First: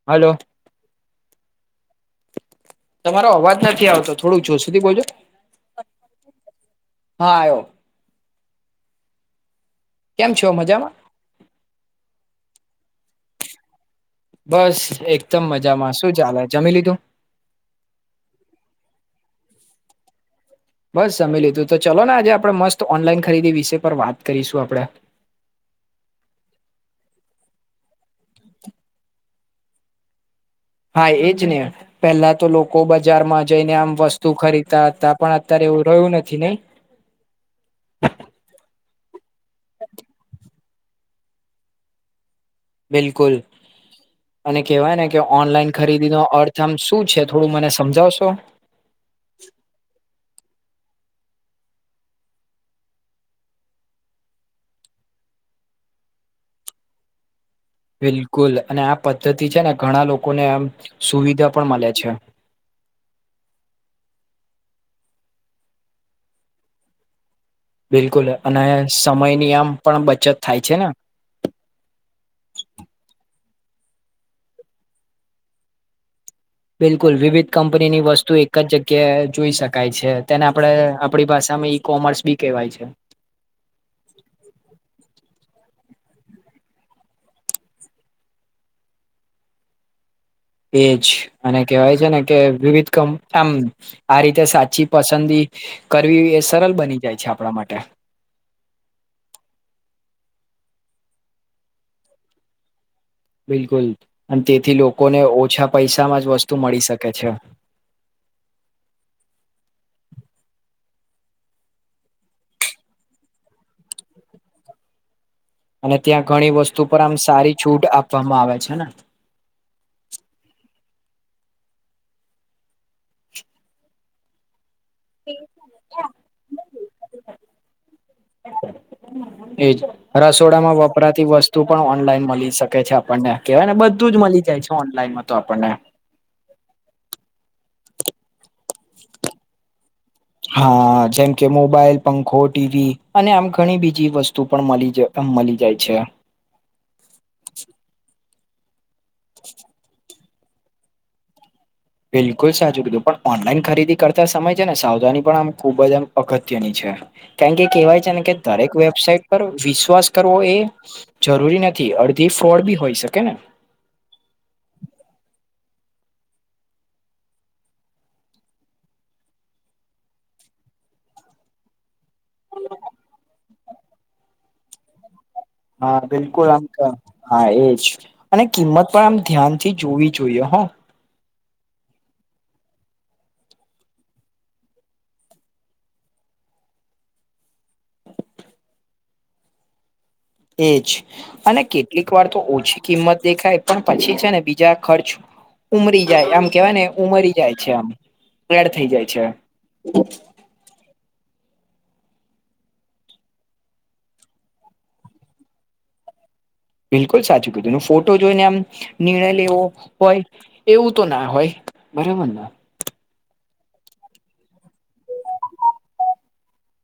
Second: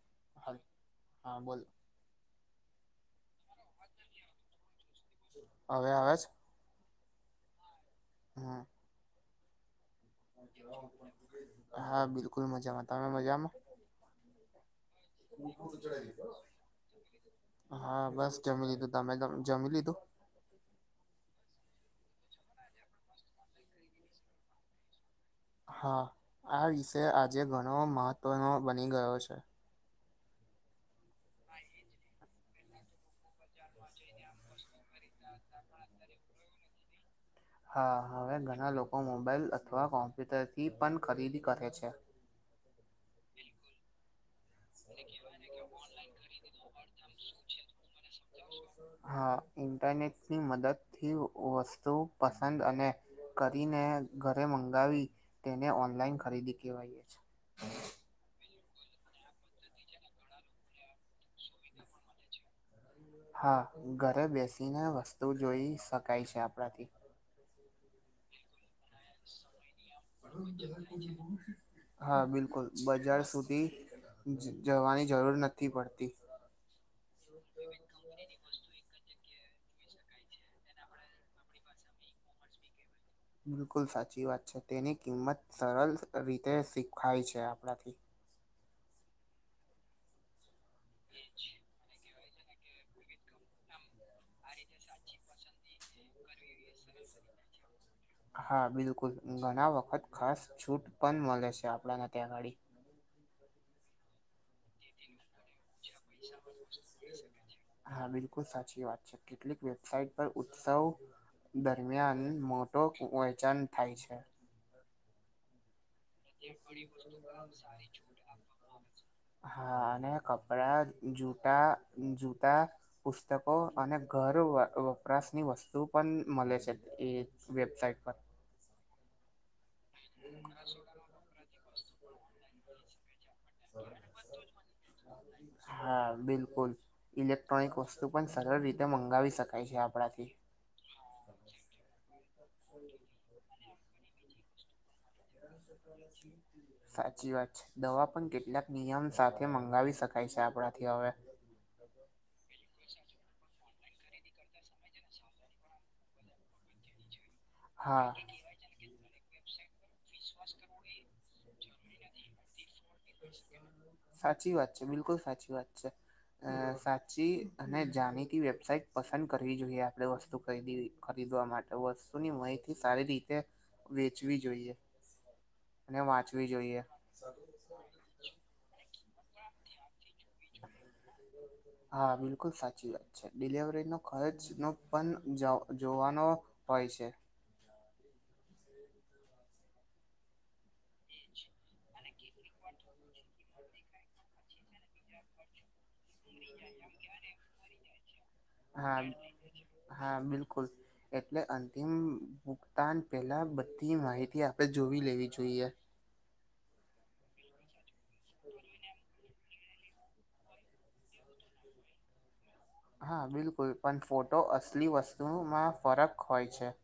હાલો હા હા બોલો તમારો અવાજ નથી આવતો થોડું જોર સુધી બોજો હવે આવે છે હા આવ્યો હા કેમ છો મજામાં હા બિલકુલ મજામાં તમે મજામાં બસ એકદમ મજામાં શું ચાલે જમી લીધું હા બસ જમી લીધું તમે જમી લીધું બસ જમી લીધું તો ચલો ને આજે આપડણે મસ્ત ઓનલાઈન ખરીદી વિશે પર વાત કરીશું આપડણે હા આ વિષય આજે ઘણો મહત્વનો બની ગયો છે હા એજ ને પેલા તો લોકો બજારમાં જઈને આમ વસ્તુ ખરીદતા હતા પણ અત્યારે એવું રહ્યું નથી નહી હા હવે ઘણા લોકો મોબાઈલ અથવા કોમ્પ્યુટરથી પણ ખરીદી કરે છે બિલકુલ અને કહેવાય ને કે ઓનલાઈન ખરીદી નો અર્થ આમ શું છે થોડું મને સમજાવશો હા ઇન્ટરનેટની મદદથી વસ્તુ પસંદ અને કરીને ઘરે મંગાવી તેને ઓનલાઈન ખરીદી કવાય છે બિલકુલ અને આ પદ્ધતિ છે ને ઘણા લોકોને આમ સુવિધા પણ મળે છે હા ઘરે બેસીને વસ્તુ જોઈ શકાય છે આપણાથી બિલકુલ અને સમયની આમ પણ બચત થાય છે ને [inaudible] હા બિલકુલ બજાર સુધી જવાની જરૂર નથી પડતી બિલકુલ વિવિધ કંપનીની વસ્તુ એક જ જગ્યાએ જોઈ શકાય છે તેને આપણે આપણી ભાષામાં એક કોમર્સ બી કહેવાય છે બિલકુલ સાચી વાત છે તેની કિંમત સરળ રીતે શીખાય છે આપણાથી એજ અને કહેવાય છે ને કે વિવિધ કમ આમ આ રીતે સાચી પસંદગી કરવી એ સરળ બની જાય છે આપણા માટે હા બિલકુલ ઘણા વખત ખાસ છૂટ પણ મળે છે આપણાને ત્યાં અગાડી બિલકુલ અને તેથી લોકોને ઓછા પૈસામાં જ વસ્તુ મળી શકે છે હા બિલકુલ સાચી વાત છે કેટલીક વેબસાઇટ પર ઉત્સવ દરમિયાન મોટું વેચણ થાય છે અને ત્યાં ઘણી વસ્તુ પર આમ સારી છૂટ આપવામાં આવે છે ને હા અને કપડા જૂતા જૂતા પુસ્તકો અને ઘર વપરાશ ની વસ્તુ પણ મળે છે એ વેબસાઇટ પર એજ રસોડામાં વપરાતી વસ્તુ પણ ઓનલાઈન મળી શકે છે આપણને કેહેવાય ને બધું જ મળી જાય છે ઓનલાઈન તો આપણને હા બિલકલ. બિલકુલ, ઇલેક્ટ્રોનિક વસ્તુ પણ સરળ રીતે મંગાવી શકાય છે આપણાથી. હા જેમ કે મોબાઈલ પંખો ટીવી અને આમ ઘણી બીજી વસ્તુ પણ મળી જ મળી જાય છે સાચી વાત છે દવા પણ કેટલાક નિયમ સાથે મંગાવી શકાય પૈસા આપણા થી હવે બિલકુલ સાચું કીધું પણ ઓનલાઈન ખરીદી કરતા સમય છે ને સાવધાની પણ આમ ખુબ જ આમ અગત્યની છે કારણ કે કેહેવાય હા છે ને કે દરેક વેબસાઇટ પર વિશ્વાસ કરવો એ જરૂરી નથી અડધી ફ્રોડ બી હોય શકે ને. સાચી વાત છે બિલકુલ સાચી વાત છે. અ સાચી અને જાણીતી વેબસાઈટ પસંદ કરવી જોઈએ આપણે વસ્તુ ખરીદી ખરીદવા માટે વસ્તુની માહિત સારી રીતે વેચવી જોઈએ. અને હા વાંચવી બિલકુલ આમક જોઈએ હા એજ અને કિંમત પણ આમ ધ્યાનથી જોવી જોઈએ હો હા બિલકુલ સાચી વાત છે ડિલવરીનો ખર્ચ નો પણ જોવાનો હોય છે. એજ અને કેટલીક વાર તો ઓછી કિંમત દેખાય પણ પછી છે ને બીજા ખર્ચ ઉમરી જાય આમ કેવાય ને ઉમરી જાય છે આમ. એડ થઈ હા જાય છે હા બિલકુલ એટલે અંતિમ ભુગતાન પહેલાં બધી માહિતી આપણે જોવી લેવી જોઈએ. બિલકુલ સાચું કીધું ફોટો જોઈને આમ નિર્ણય લેવો હોય એવું તો ના હોય બરાબર ને હા બિલકુલ પણ ફોટો અસલી વસ્તુમાં ફરક હોય છે.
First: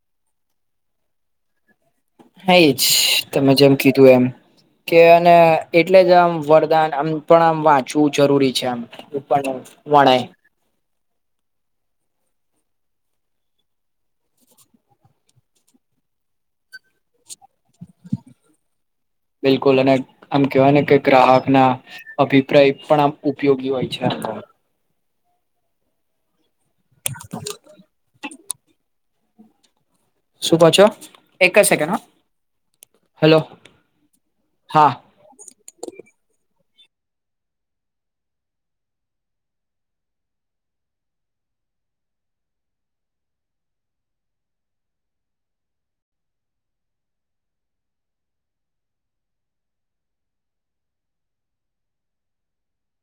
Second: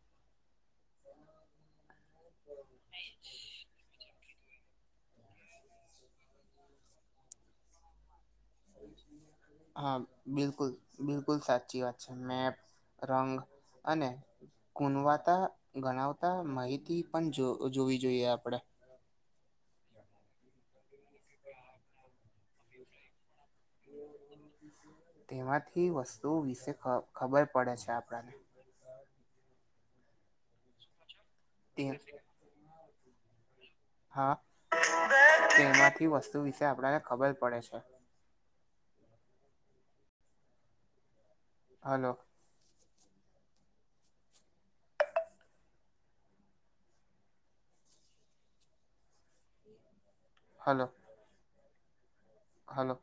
હા એ જ તમે જેમ કીધું એમ કે અને એટલે જ આમ વરદાન આમ પણ આમ વાંચવું જરૂરી છે આમ પણ હા વણાય બિલકુલ બિલકુલ સાચી વાત છે મેપ, રંગ અને કુનવાતા ગણાવતા માહિતી પણ જો જોવી જોઈએ આપડે. બિલકુલ અને આમ કેવાય ને કે ગ્રાહક ના અભિપ્રાય પણ આમ ઉપયોગી હોય છે. તેમાંથી વસ્તુ વિશે ખબર પડે છે આપણને શું કો છો? એક જ સેકન્ડ હો તે હલો હા હા તેમાંથી વસ્તુ વિશે આપણને ખબર પડે છે. હલો હલો હલો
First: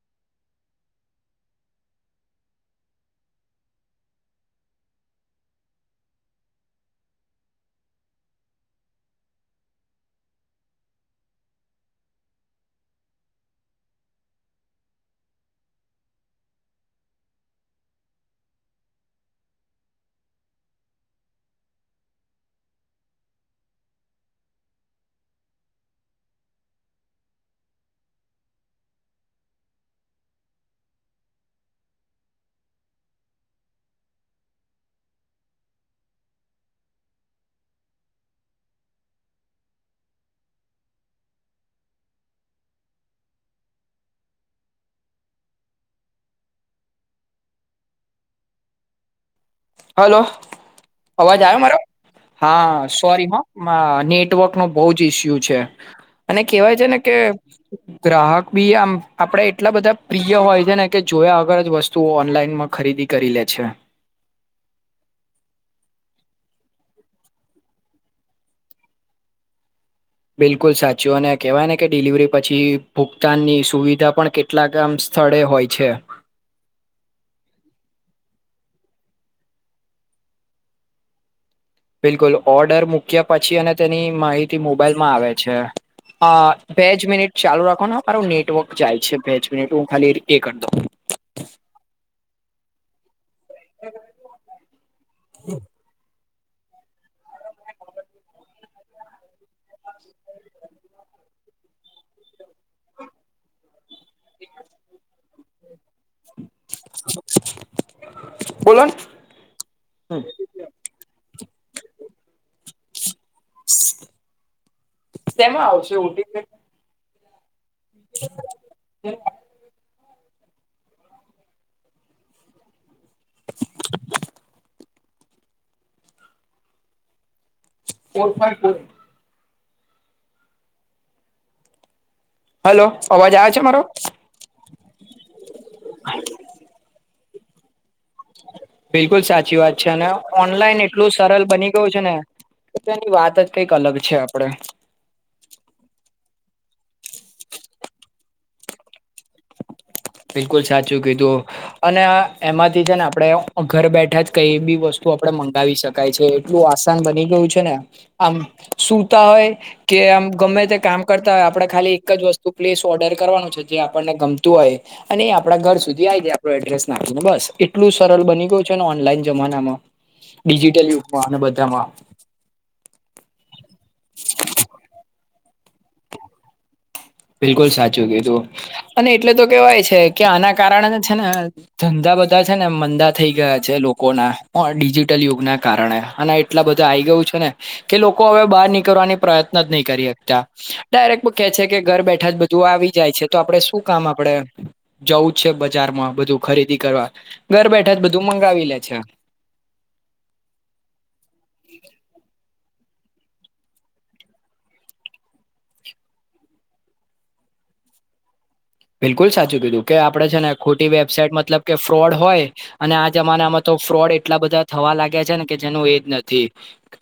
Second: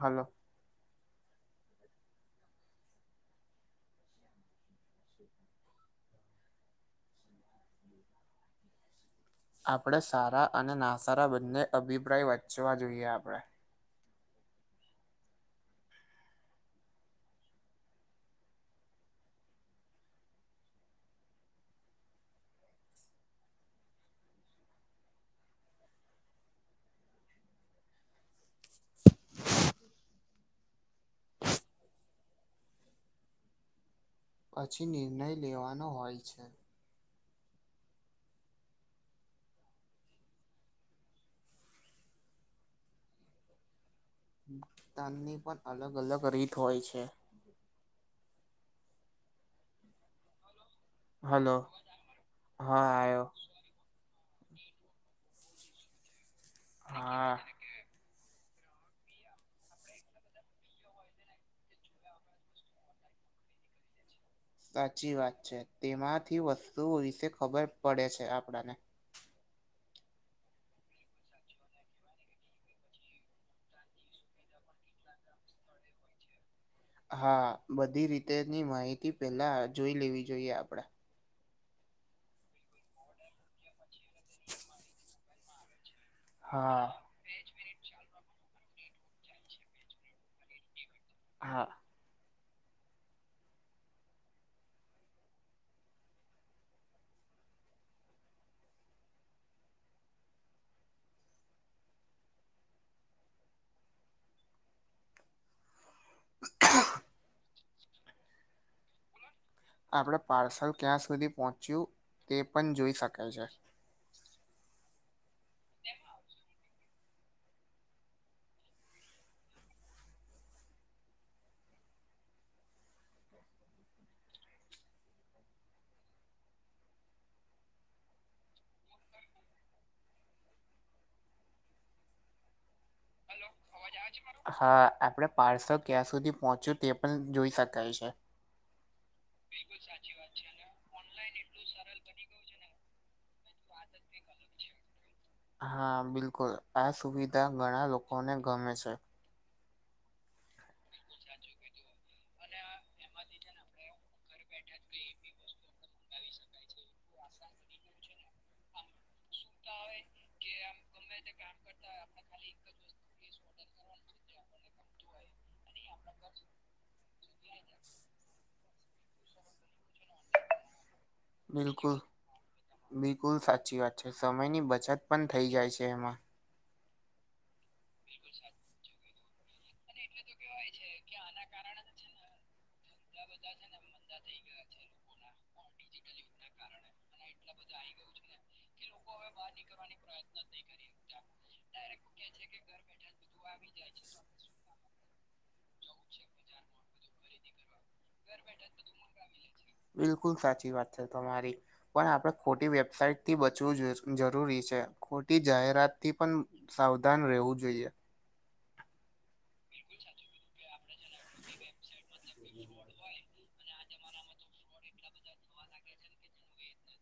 હલો આપણે સારા અને ના સારા બંને અભિપ્રાય વચવા જોઈએ આપણે [unintelligible] પછી નિર્ણય લેવાનો હોય છે. [inaudible] ની પણ અલગ અલગ રીત હોય છે. હલો અવાજ હલો આવ્યો મારો? હા સોરી હોં માં નેટવર્ક નો બહુ જ ઈસ્યુ છે. અને કેહેવાય છે ને કે હા. ગ્રાહક બી આમ આપડે એટલા બધા પ્રિય હોય છે ને કે જોયા અગર જ વસ્ત વસ્તુઓ ઓનલાઈનમાં ખરીદી કરી લે છે. સાચી વાત છે તેમાંથી વસ્તુઓ વિશે ખબર પડે છે આપણને બિલકુલ સાચું અને કહેવાય ને કે ડિલિવરી પછી ભુગતાનની સુવિધા પણ કેટ કેટલાક આમ સ્થળે હોય છે. હા બધી રીતેની માહિતી પેલા જોઈ લેવી જોઈએ આપડા બિલકુલ ઓર્ડર મૂક્યા પછી અને તેની માહિતી મોબાઈલમાં આવે છે. હ બે હા જ મિનિટ ચાલુ રાખો. મારું નેટવર્ક જાય છે બેચ મિનેટ હું ખાલી એ કરી દો. હા [inaudible] બોલો ન [inaudible] આપણે પાર્સલ ક્યાં સુધી પહોંચ્યું તે પણ જોઈ શકાય છે. તેમાં આવશે OTP. [inaudible] Four five four. Hello. અવાજ આવે છે મારો હા આપડે પાર્સલ ક્યાં સુધી પહોંચ્યું તે પણ જોઈ શકાય છે. બિલકુલ સાચી વાત છે અને ઓનલાઈન એટલું સરલ બની ગયું છે ને ની વાત જ કંઈક અલગ છે આપડે. હા બિલકુલ આ સુવિધા ઘણા લોકોને ગમે છે. બિલકુલ સાચું કીધું અને એમાંથી છે ને આપડણે ઘર બેઠા જ કઈ બી વસ્તુ આપડણે મંગાવી શકીએ કાય છે એટલું આસાન બની ગયું છે ને આમ સુતા હોય કે આમ ગમે તે કામ કરતા હોય આપડે ખાલી એક જ વસ્તુ પ્લીસ ઓર્ડર કરવાનું છે જે આપણને ગમતું હોય અને એ આપડા ઘર સુધી આવી જાય આપણો એડ્રેસ નાખીને બસ એટલું સરળ બની ગયું ને ઓનલાઈન જમાનામાં, ડિજટલયુ. બિલકુલ બિલકુલ સાચી વાત છે સમયની બચત પણ થઇ જાય છે એમાં. બિલકુલ સાચું કીધું. અને એટલે તો કેવાય છે કે આના કારણે છે ને ધંધા બધા છે ને મંદા થઈ ગયા છે લોકો ના પણ ડિજિટલ યુગ ના કારણે અને એટલા બધા આઈ ગયું છે ને કે લોકો હવે બહાર નીકળવાની પ્રત્ન જ નહી કરી હકતા ડાયરેક્ટ કે છે કે કે ઘર બેઠા જ બધું આવી જાય છે તો આપડે શું કામ આપડે જવું છે. બજારમાં બધું ખરીદી કરવા ઘર બેઠા જ બધું મંગાવી લે છે. બિલકુલ સાચી વાત છે તમારી પણ આપડણે ખોટી વેબસાાઈટ થી બચવું જરૂરી છે, ખોટી જાહેરાત થી પણ સાવધાન રહેવું જોઈએ. બિલકુલ સાચું કીધું કે આપડે છે ને ખોટી વેબસાાઈટ મતલબ કે ફ્રોડ હોય અને આ જમાનામાં તો ફ્રોડ એટલા બધા થવા લાગ્યા છે ને કે જેનું એજ નથી.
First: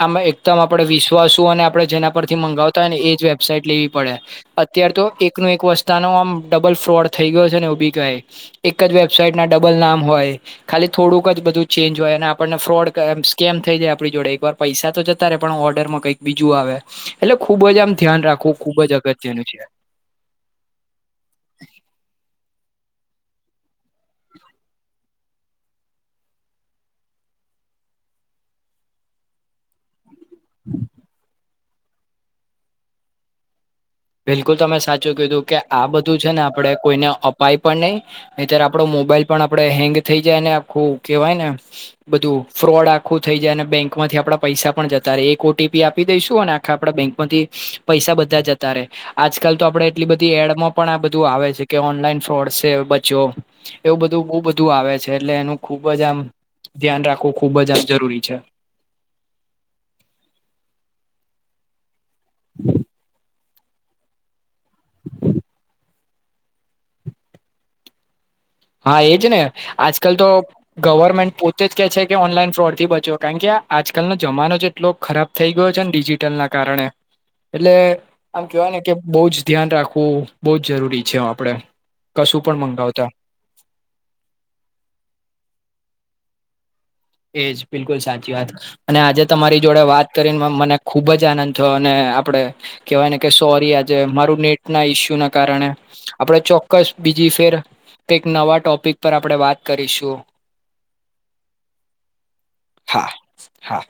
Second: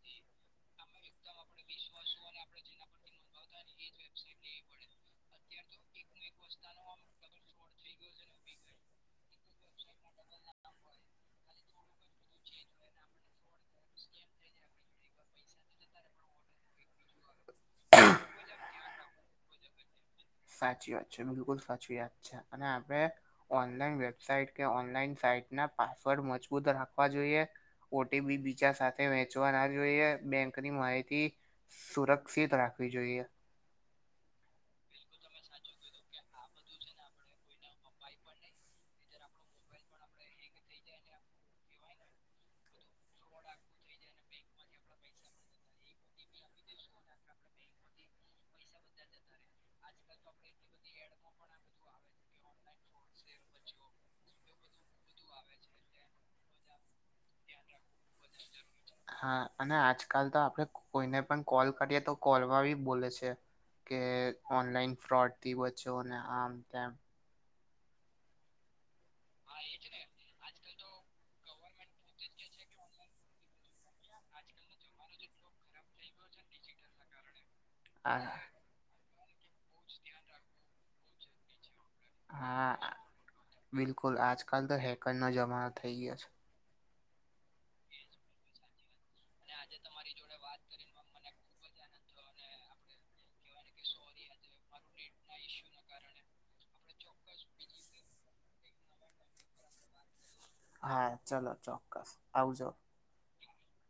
આમાં દમ આપણેે વિશ્વાસું અને આપણે જેના પરથી મગાવતા હોય ને એ જ વેબસાાઈટ લેવી પડે. અત્યાર તો એકનો એક વસ્તાનો આમ ડબલ ફ્રોડ થઈ ગયો છે ને એ બી કહે એક જ વેબસાઈટ ના ડબલ નામ હોય. ખાલી થોડુંક જ બધું ચેન્જ હોય અને આપણને ફ્રોડ સ્કેમ થઈ જાય આપણી જોડે એક વાર પૈસા તો જતા ર પણ ઓર્ડર માં કંઈક બીજું આવે. એટલે ખુબ જ આમ ધ્યાન રાખવું ખુબ જ અગત્યનું છે. સાચી વાત છે બિલકુલ સાચી વાત છે અને આપણે ઓનલાઈન વેબસાઇટ કે ઓનલાઈન સાઈટ ના પાસવર્ડ મજબૂત રાખવા જોઈએ ઓટીપી બીચા સાથે વેચવા ના જોઈએ. બેંકની માહિતી સુરક્ષિત રાખવી જોઈએ. બિલકુલ તમે સાચું કીધું કે આ બધું છે ને આપણેે કોઈને અપાય પણ નહી અત્યારે આપડો મોબાઈલ પણ આપડે હેંગ થઈ જાય ને આખું કેવાય ને બધું ફ્રોડ આખું થઈ જાય અને બેંકમાંથી આપડા પૈસા પણ જતા ર એક ઓટીપી આપી દઈશું અને આખા આપડા બેંક માંથી પૈસા બધા જતા રહેે. આજકાલ તો આપડે એટલી બધી એડમાં પણ આ બધું આવે છે કે ઓનલાઈન ફ્રોડ છે બચો એવું બધું બો બધું આવે છે, એટલે એનું ખુબ જ આમ ધ્યાન રાખવું ખુબ જ આમ જરૂરી છે. હા અને આજકાલ તો આપડે કો કોઈને પણ કોલ કરીએ તો કોલ માબી બોલે છે. કે ઓનલાઈન ફ્રોડથી બચ્ચોને આમ તેમ હા એજને આજકાલ તો ગવર્મેન્ટ પોતે જ કે છે કે ઓનલાઈન ફ્રોડ થી બચો, કાણકે આ આજકાલનો જમાનો જેટલો ખરાબ થઈ ગયો છે ને ડિજિટલ ના કારણે એટલે આ આમ કેહેવાય ને કે બહ જ ધ્યાન રાખવું બહ જ જરૂરી છે આપડે. કશું પણ હા મંગાવતા બિલકુલ આજકાલ તો હેકર નો જમાનો થઈ ગયો છે. એજ બિલકુલ સાચી વાત અને આજે તમારી જોડે વાત કરીને મને ખુબ જ આનંદ અને આપડે કેહેવાય ને કે સોરી આજે મારું નેટ ના ઈસ્યુ ના કારણે આપણે ચોક્કસ બીજી ફેર કઈક નવા ટોપિક પર આપણે વાત કરીશું. હા ચલોો ચોક્કસ આવજો. હા હા